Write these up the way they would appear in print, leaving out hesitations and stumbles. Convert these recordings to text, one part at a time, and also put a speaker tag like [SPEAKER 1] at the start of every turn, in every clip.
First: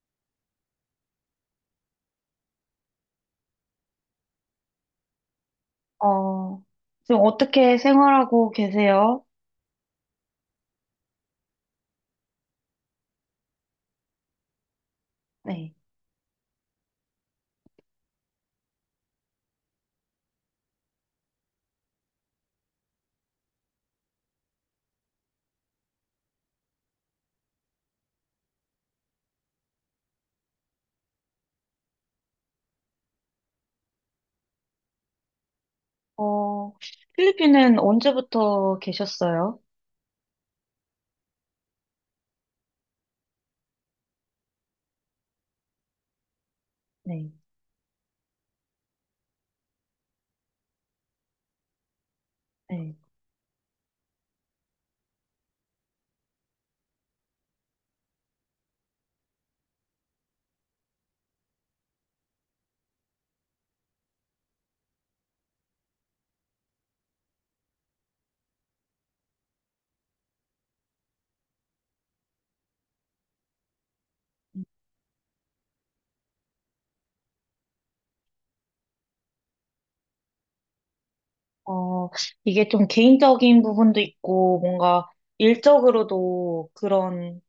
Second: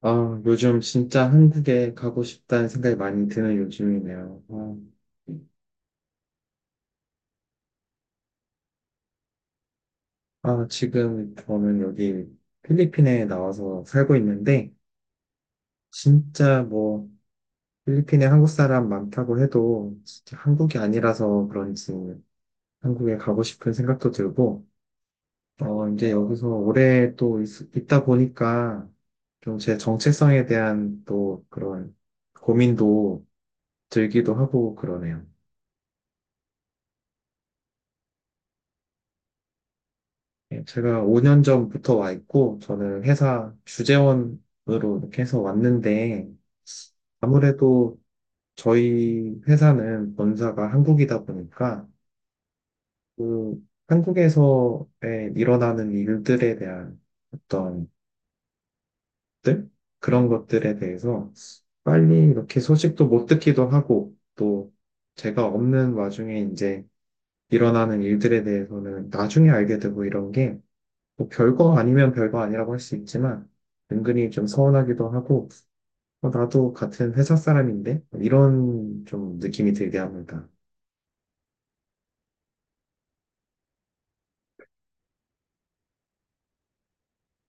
[SPEAKER 1] 아, 요즘 진짜 한국에 가고 싶다는 생각이 많이 드는 요즘이네요.
[SPEAKER 2] 어, 지금 어떻게 생활하고 계세요?
[SPEAKER 1] 아, 지금 저는 여기 필리핀에 나와서 살고 있는데,
[SPEAKER 2] 네.
[SPEAKER 1] 진짜 뭐, 필리핀에 한국 사람 많다고 해도, 진짜 한국이 아니라서 그런지 한국에 가고 싶은 생각도 들고, 어, 이제 여기서 오래 또 있다 보니까, 좀 제 정체성에 대한 또 그런 고민도 들기도 하고 그러네요.
[SPEAKER 2] 어, 필리핀은 언제부터 계셨어요?
[SPEAKER 1] 예, 제가 5년 전부터 와 있고, 저는 회사 주재원으로 이렇게 해서 왔는데,
[SPEAKER 2] 네.
[SPEAKER 1] 아무래도 저희 회사는 본사가 한국이다 보니까,
[SPEAKER 2] 네.
[SPEAKER 1] 그 한국에서 일어나는 일들에 대한 어떤 것들? 그런 것들에 대해서 빨리 이렇게 소식도 못 듣기도 하고, 또 제가 없는 와중에 이제 일어나는 일들에 대해서는 나중에 알게 되고 이런 게 뭐 별거 아니면 별거 아니라고 할 수 있지만 은근히 좀 서운하기도 하고 어, 나도 같은 회사 사람인데 이런 좀 느낌이 들게 합니다.
[SPEAKER 2] 어, 이게 좀 개인적인 부분도 있고, 뭔가 일적으로도 그런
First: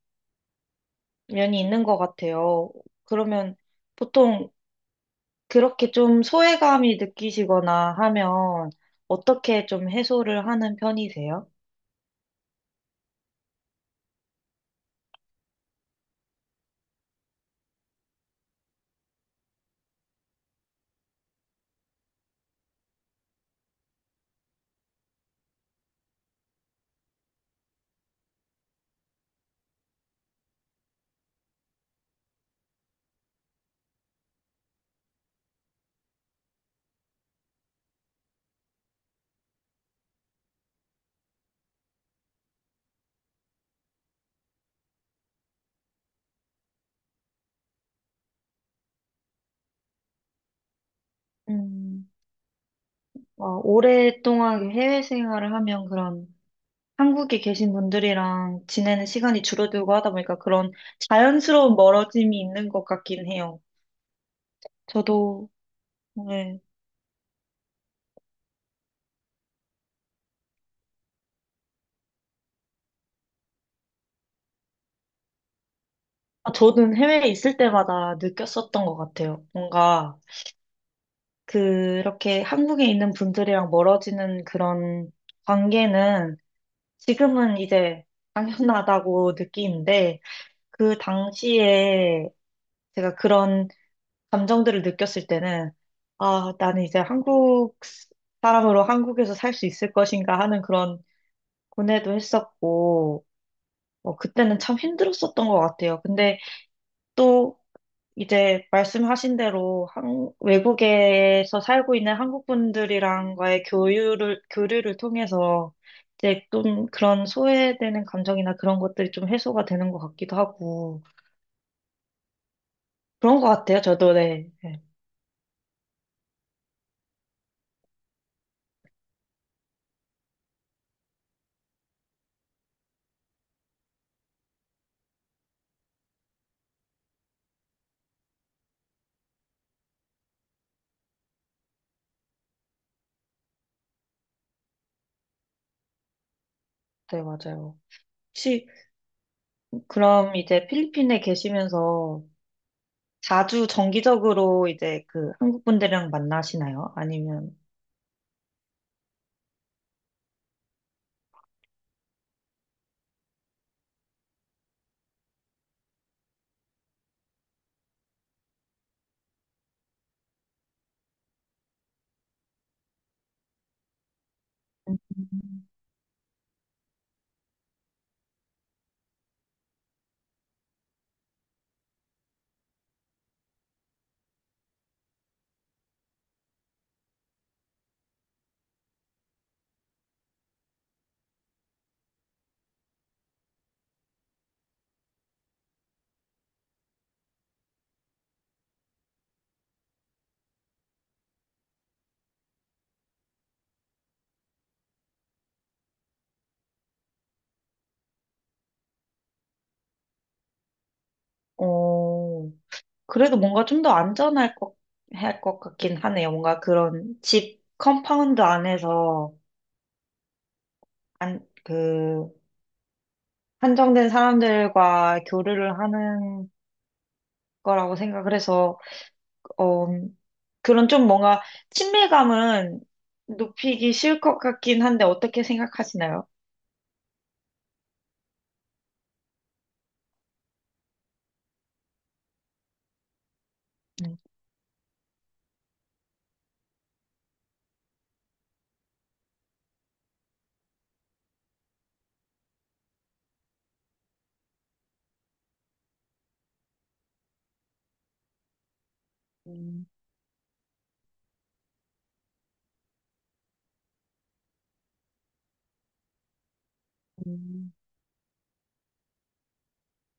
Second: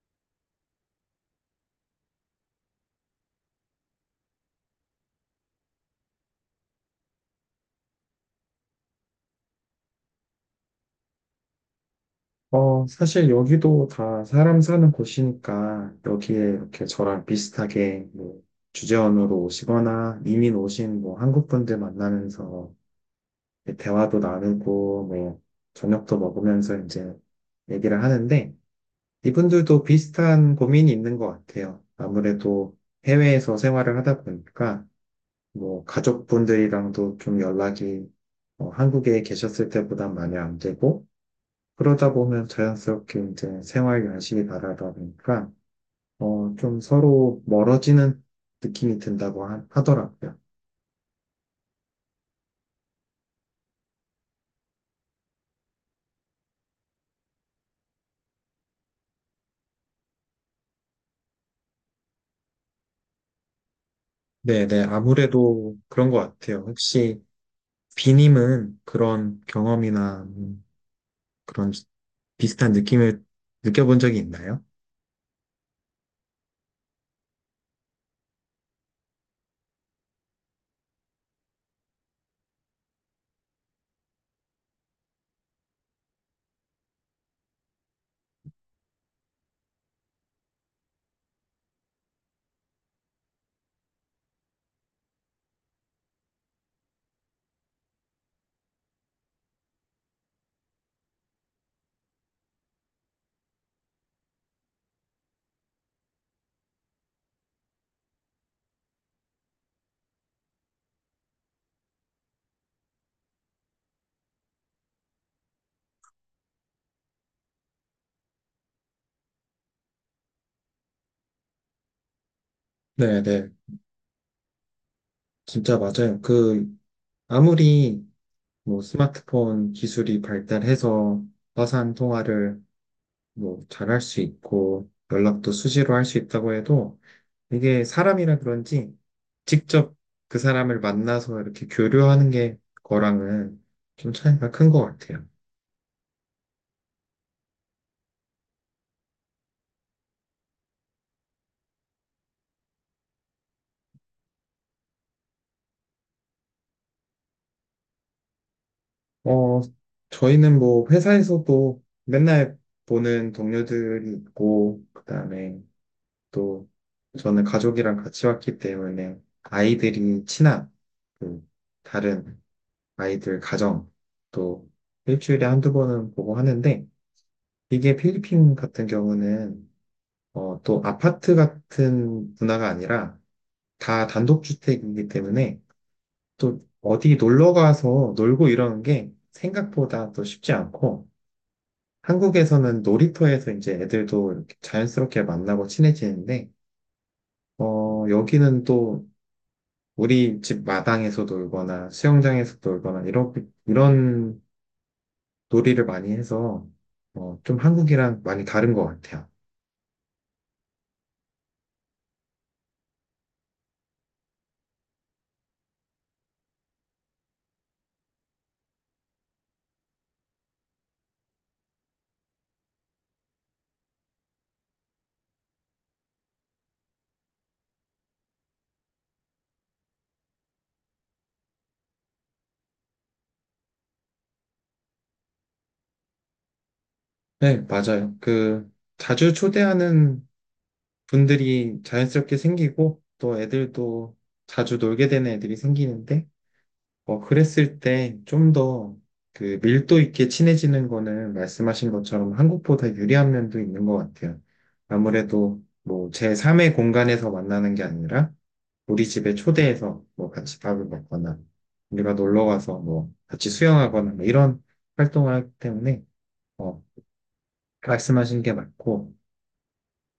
[SPEAKER 2] 면이 있는 것 같아요. 그러면 보통 그렇게 좀 소외감이 느끼시거나 하면 어떻게 좀 해소를 하는 편이세요?
[SPEAKER 1] 어, 사실 여기도 다 사람 사는 곳이니까 여기에 이렇게 저랑 비슷하게 뭐 주재원으로 오시거나 이민 오신 뭐 한국 분들 만나면서 대화도 나누고 뭐 저녁도 먹으면서 이제 얘기를 하는데 이분들도 비슷한 고민이 있는 것 같아요. 아무래도 해외에서 생활을 하다 보니까 뭐 가족분들이랑도 좀 연락이 어, 한국에 계셨을 때보다 많이 안 되고 그러다 보면 자연스럽게 이제 생활 연식이 다르다 보니까 어, 좀 서로 멀어지는 느낌이 든다고 하더라고요.
[SPEAKER 2] 음, 어, 오랫동안 해외 생활을 하면 그런 한국에 계신 분들이랑 지내는 시간이 줄어들고 하다 보니까 그런 자연스러운 멀어짐이 있는 것 같긴 해요.
[SPEAKER 1] 네네,
[SPEAKER 2] 저도,
[SPEAKER 1] 아무래도 그런 것
[SPEAKER 2] 네.
[SPEAKER 1] 같아요. 혹시 비님은 그런 경험이나 그런 비슷한 느낌을 느껴본 적이 있나요?
[SPEAKER 2] 아, 저는 해외에 있을 때마다 느꼈었던 것 같아요. 뭔가 그렇게 한국에 있는 분들이랑 멀어지는 그런 관계는 지금은 이제 당연하다고 느끼는데 그 당시에 제가 그런 감정들을 느꼈을 때는, 아, 나는 이제 한국 사람으로 한국에서 살 수 있을 것인가 하는 그런 고뇌도 했었고, 어, 그때는 참 힘들었었던 것 같아요. 근데 또 이제 말씀하신 대로 외국에서 살고 있는 한국 분들이랑과의 교류를 통해서 이제 좀 그런 소외되는 감정이나 그런 것들이 좀 해소가 되는 것 같기도 하고,
[SPEAKER 1] 네,
[SPEAKER 2] 그런 것
[SPEAKER 1] 네.
[SPEAKER 2] 같아요. 저도 네. 네,
[SPEAKER 1] 진짜 맞아요. 그, 아무리 뭐 스마트폰 기술이 발달해서 화상 통화를 뭐 잘할 수 있고 연락도 수시로 할 수 있다고 해도 이게 사람이라 그런지 직접 그 사람을 만나서 이렇게 교류하는 게 거랑은 좀 차이가 큰 것 같아요.
[SPEAKER 2] 네, 맞아요. 혹시 그럼 이제 필리핀에 계시면서 자주 정기적으로 이제 그 한국 분들이랑 만나시나요? 아니면,
[SPEAKER 1] 어, 저희는 뭐 회사에서도 맨날 보는 동료들이 있고, 그다음에 또 저는 가족이랑 같이 왔기 때문에 아이들이 친한 그 다른 아이들 가정 또 일주일에
[SPEAKER 2] 음.
[SPEAKER 1] 한두 번은 보고 하는데 이게 필리핀 같은 경우는 어, 또 아파트 같은 문화가 아니라 다 단독주택이기 때문에 또 어디 놀러 가서 놀고 이러는 게 생각보다 또 쉽지 않고 한국에서는 놀이터에서 이제 애들도 이렇게 자연스럽게 만나고 친해지는데 어, 여기는 또 우리 집 마당에서 놀거나 수영장에서 놀거나 이렇게 이런 놀이를 많이 해서 어, 좀 한국이랑 많이 다른 것 같아요.
[SPEAKER 2] 어, 그래도 뭔가 좀 더 할 것 같긴 하네요. 뭔가 그런 집 컴파운드 안에서 안, 그, 한정된 사람들과 교류를 하는 거라고 생각을 해서, 어, 그런 좀 뭔가 친밀감은 높이기 쉬울 것 같긴 한데 어떻게 생각하시나요?
[SPEAKER 1] 네, 맞아요. 그 자주 초대하는 분들이 자연스럽게 생기고 또 애들도
[SPEAKER 2] 음.
[SPEAKER 1] 자주 놀게 되는 애들이 생기는데 어, 그랬을 때 좀 더 그 밀도 있게 친해지는 거는 말씀하신 것처럼 한국보다 유리한 면도 있는 것 같아요. 아무래도 뭐 제3의 공간에서 만나는 게 아니라 우리 집에 초대해서 뭐 같이 밥을 먹거나 우리가 놀러 가서 뭐 같이 수영하거나 뭐 이런 활동을 하기 때문에 어,
[SPEAKER 2] 음.
[SPEAKER 1] 말씀하신 게 맞고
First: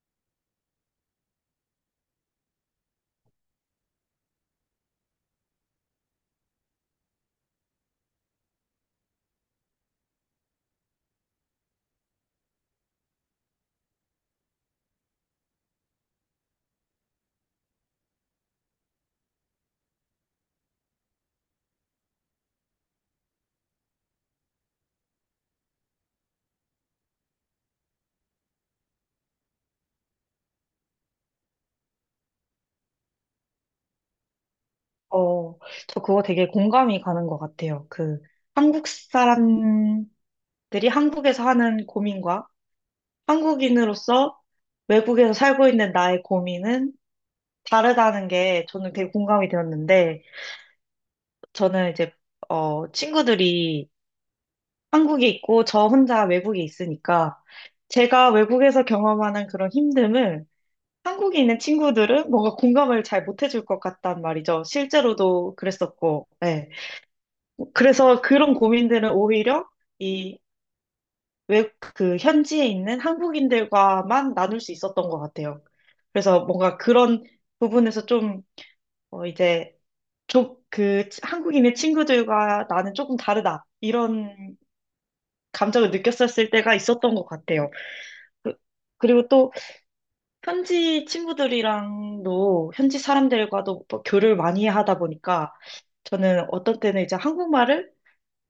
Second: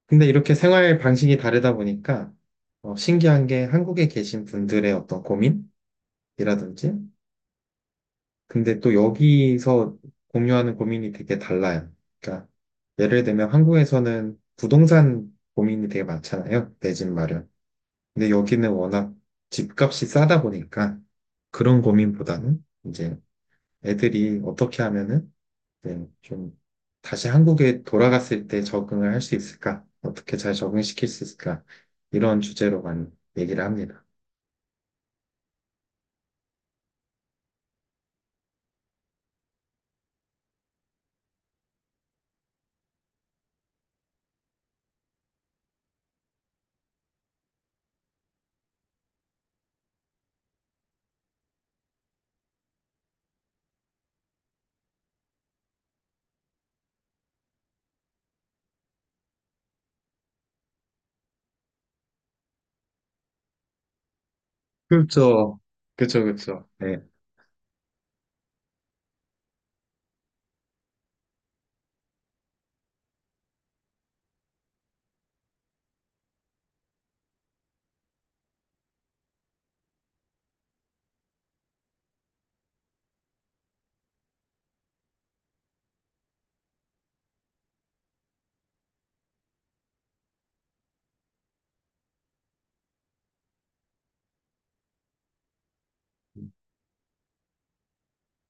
[SPEAKER 1] 근데 이렇게 생활 방식이 다르다 보니까 어, 신기한 게 한국에 계신 분들의 어떤 고민이라든지 근데 또 여기서 공유하는 고민이 되게 달라요. 그러니까 예를 들면 한국에서는 부동산 고민이 되게 많잖아요. 내 집 마련. 근데 여기는 워낙 집값이 싸다 보니까 그런 고민보다는 이제 애들이 어떻게 하면은 이제 좀 다시 한국에 돌아갔을 때 적응을 할 수 있을까? 어떻게 잘 적응시킬 수 있을까? 이런 주제로 많이 얘기를 합니다.
[SPEAKER 2] 어, 저 그거 되게 공감이 가는 것 같아요. 그, 한국 사람들이 한국에서 하는 고민과 한국인으로서 외국에서 살고 있는 나의 고민은 다르다는 게 저는 되게 공감이 되었는데, 저는 이제, 어, 친구들이 한국에 있고 저 혼자 외국에 있으니까, 제가 외국에서 경험하는 그런 힘듦을 한국에 있는 친구들은 뭔가 공감을 잘 못해줄 것 같단 말이죠. 실제로도
[SPEAKER 1] 그렇죠. 그렇죠,
[SPEAKER 2] 그랬었고,
[SPEAKER 1] 그렇죠.
[SPEAKER 2] 예.
[SPEAKER 1] 네.
[SPEAKER 2] 그래서 그런 고민들은 오히려 이 외국 그 현지에 있는 한국인들과만 나눌 수 있었던 것 같아요. 그래서 뭔가 그런 부분에서 좀 어, 이제 좀그 한국인의 친구들과 나는 조금 다르다 이런 감정을 느꼈었을 때가 있었던 것 같아요. 그, 그리고 또 현지 친구들이랑도 현지 사람들과도 뭐 교류를 많이 하다 보니까 저는 어떤 때는 이제 한국말을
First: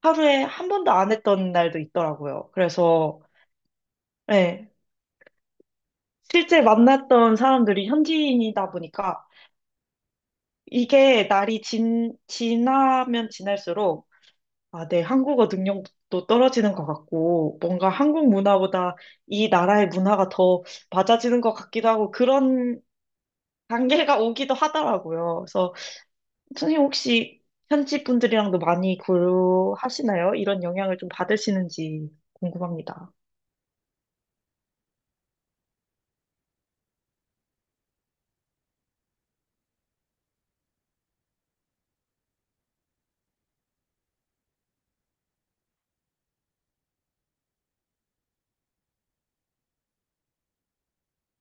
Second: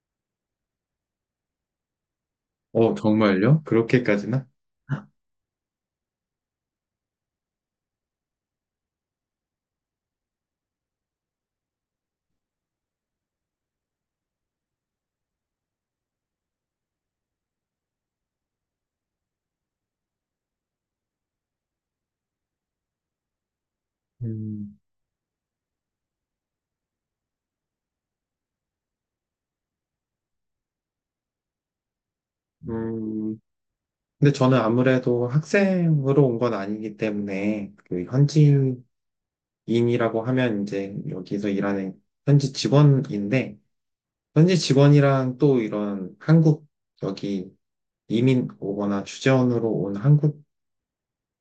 [SPEAKER 2] 하루에 한 번도 안 했던 날도 있더라고요.
[SPEAKER 1] 어,
[SPEAKER 2] 그래서,
[SPEAKER 1] 정말요? 그렇게까지나?
[SPEAKER 2] 예, 실제 만났던 사람들이 현지인이다 보니까 이게 지나면 지날수록 아, 내 한국어 능력도 떨어지는 것 같고 뭔가 한국 문화보다 이 나라의 문화가 더 맞아지는 것 같기도 하고 그런 단계가 오기도
[SPEAKER 1] 음,
[SPEAKER 2] 하더라고요. 그래서 선생님 혹시 현지 분들이랑도 많이 교류하시나요? 이런 영향을 좀 받으시는지 궁금합니다.
[SPEAKER 1] 음. 근데 저는 아무래도 학생으로 온 건 아니기 때문에 그 현지인이라고 하면 이제 여기서 일하는 현지 직원인데 현지 직원이랑 또 이런 한국 여기 이민 오거나 주재원으로 온 한국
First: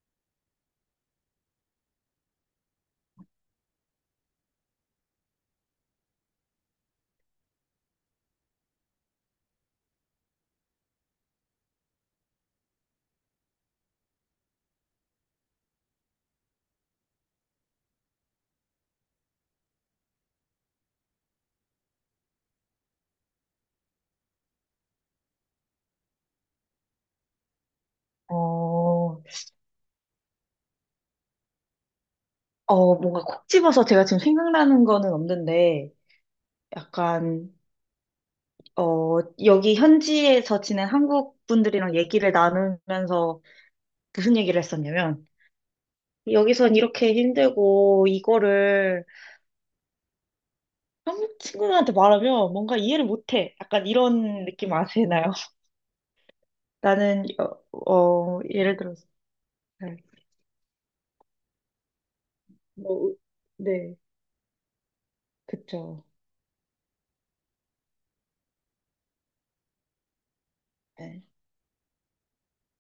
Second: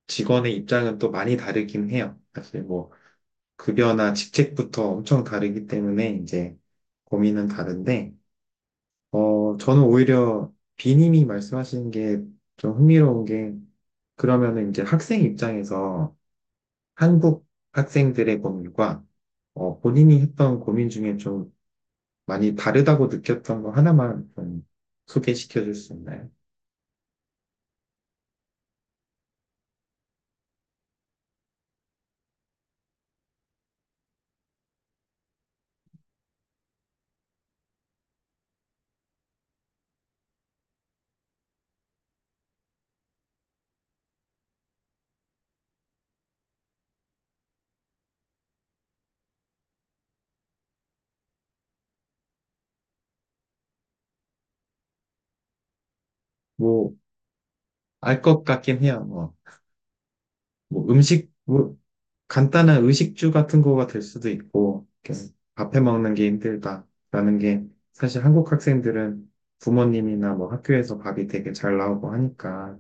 [SPEAKER 1] 직원의 입장은 또 많이 다르긴 해요. 사실 뭐 급여나 직책부터 엄청 다르기 때문에 이제 고민은 다른데 어, 저는 오히려 비님이 말씀하신 게 좀 흥미로운 게 그러면은 이제 학생 입장에서 한국 학생들의 고민과 어, 본인이 했던 고민 중에 좀 많이 다르다고 느꼈던 거 하나만 좀 소개시켜 줄 수 있나요?
[SPEAKER 2] 어, 뭔가 콕 집어서 제가 지금 생각나는 거는 없는데, 약간, 어, 여기 현지에서 지낸 한국 분들이랑 얘기를 나누면서 무슨 얘기를 했었냐면, 여기선 이렇게 힘들고, 이거를 한국 친구들한테 말하면 뭔가 이해를 못해. 약간 이런 느낌 아시나요?
[SPEAKER 1] 뭐,
[SPEAKER 2] 나는,
[SPEAKER 1] 알 것
[SPEAKER 2] 예를
[SPEAKER 1] 같긴 해요.
[SPEAKER 2] 들어서,
[SPEAKER 1] 뭐,
[SPEAKER 2] 네,
[SPEAKER 1] 뭐 음식, 뭐 간단한
[SPEAKER 2] 뭐,
[SPEAKER 1] 의식주 같은 거가
[SPEAKER 2] 네,
[SPEAKER 1] 될 수도 있고, 이렇게 밥해
[SPEAKER 2] 그쵸.
[SPEAKER 1] 먹는 게 힘들다라는 게 사실 한국 학생들은 부모님이나 뭐 학교에서
[SPEAKER 2] 네,
[SPEAKER 1] 밥이 되게 잘 나오고 하니까.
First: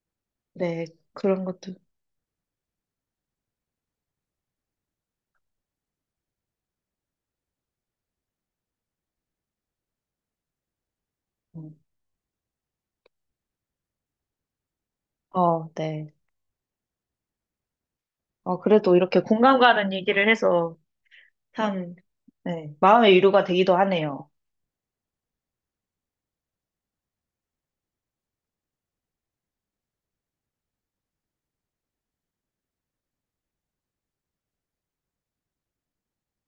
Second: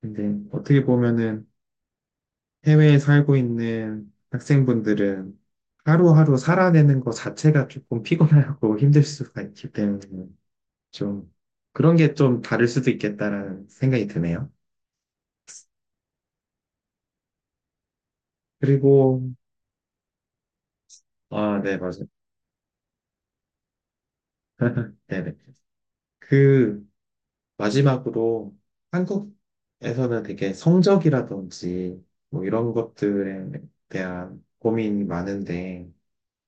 [SPEAKER 1] 근데 어떻게
[SPEAKER 2] 네, 그런
[SPEAKER 1] 보면은
[SPEAKER 2] 것도.
[SPEAKER 1] 해외에 살고 있는 학생분들은 하루하루 살아내는 거 자체가 조금 피곤하고 힘들 수가 있기 때문에 좀 그런 게 좀 다를 수도 있겠다라는 생각이 드네요.
[SPEAKER 2] 어, 네. 어, 그래도
[SPEAKER 1] 그리고,
[SPEAKER 2] 이렇게 공감 가는 얘기를 해서
[SPEAKER 1] 아, 네,
[SPEAKER 2] 참,
[SPEAKER 1] 맞아요.
[SPEAKER 2] 네, 마음의 위로가 되기도 하네요.
[SPEAKER 1] 네네. 그, 마지막으로 한국에서는 되게 성적이라든지 뭐 이런 것들에 대한 고민이 많은데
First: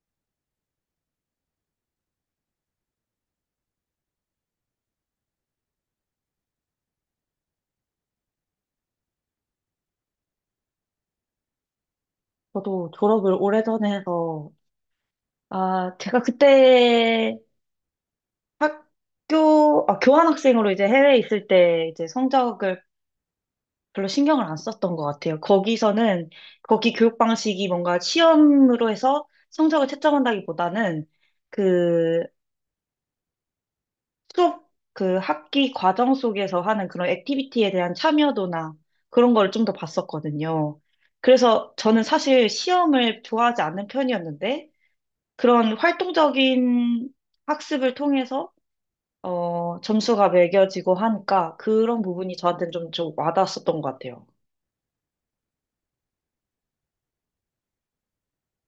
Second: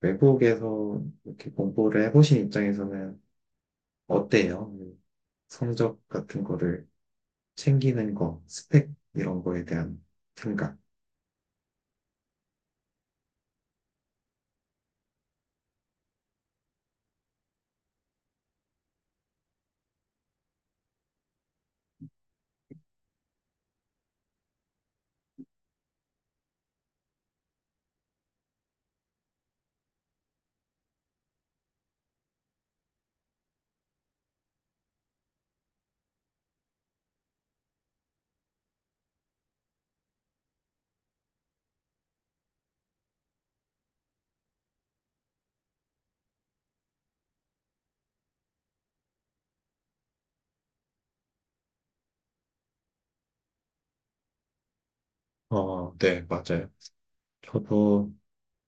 [SPEAKER 1] 외국에서 이렇게 공부를 해보신 입장에서는 어때요? 성적 같은 거를 챙기는 거, 스펙 이런 거에 대한 생각.
[SPEAKER 2] 저도 졸업을 오래전에 해서, 아, 제가 그때 아, 교환학생으로 이제 해외에 있을 때 이제 성적을 별로 신경을 안 썼던 것 같아요. 거기서는, 거기 교육 방식이 뭔가 시험으로 해서 성적을 채점한다기보다는 그 수업 그 학기 과정 속에서 하는 그런 액티비티에 대한 참여도나 그런 걸 좀 더 봤었거든요. 그래서 저는 사실 시험을 좋아하지 않는 편이었는데 그런 활동적인 학습을 통해서 어, 점수가 매겨지고 하니까 그런 부분이 저한테는 좀 와닿았었던 것 같아요.
[SPEAKER 1] 어, 네, 맞아요. 저도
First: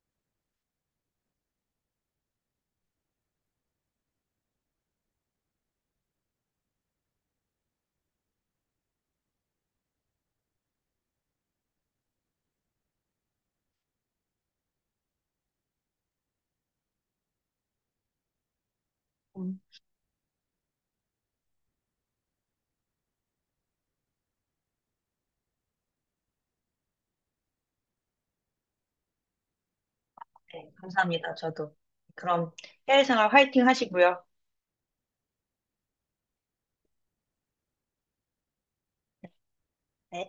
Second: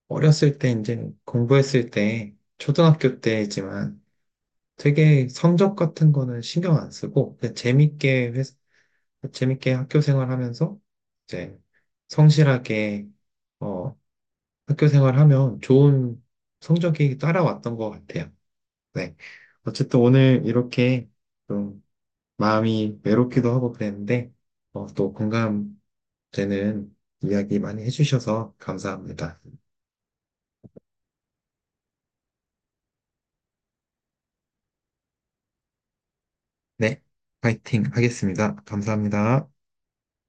[SPEAKER 1] 어렸을 때 이제 공부했을 때 초등학교 때지만 되게 성적 같은 거는 신경 안 쓰고 그냥 재밌게 재밌게 학교 생활하면서 이제 성실하게 어, 학교 생활하면 좋은 성적이 따라왔던 것 같아요. 네.
[SPEAKER 2] 음,
[SPEAKER 1] 어쨌든 오늘 이렇게 좀 마음이 외롭기도 하고 그랬는데 어, 또 공감되는 이야기 많이 해주셔서 감사합니다.
[SPEAKER 2] 네, 감사합니다. 저도. 그럼 해외 생활 화이팅 하시고요.
[SPEAKER 1] 네. 파이팅 하겠습니다. 감사합니다.
[SPEAKER 2] 네.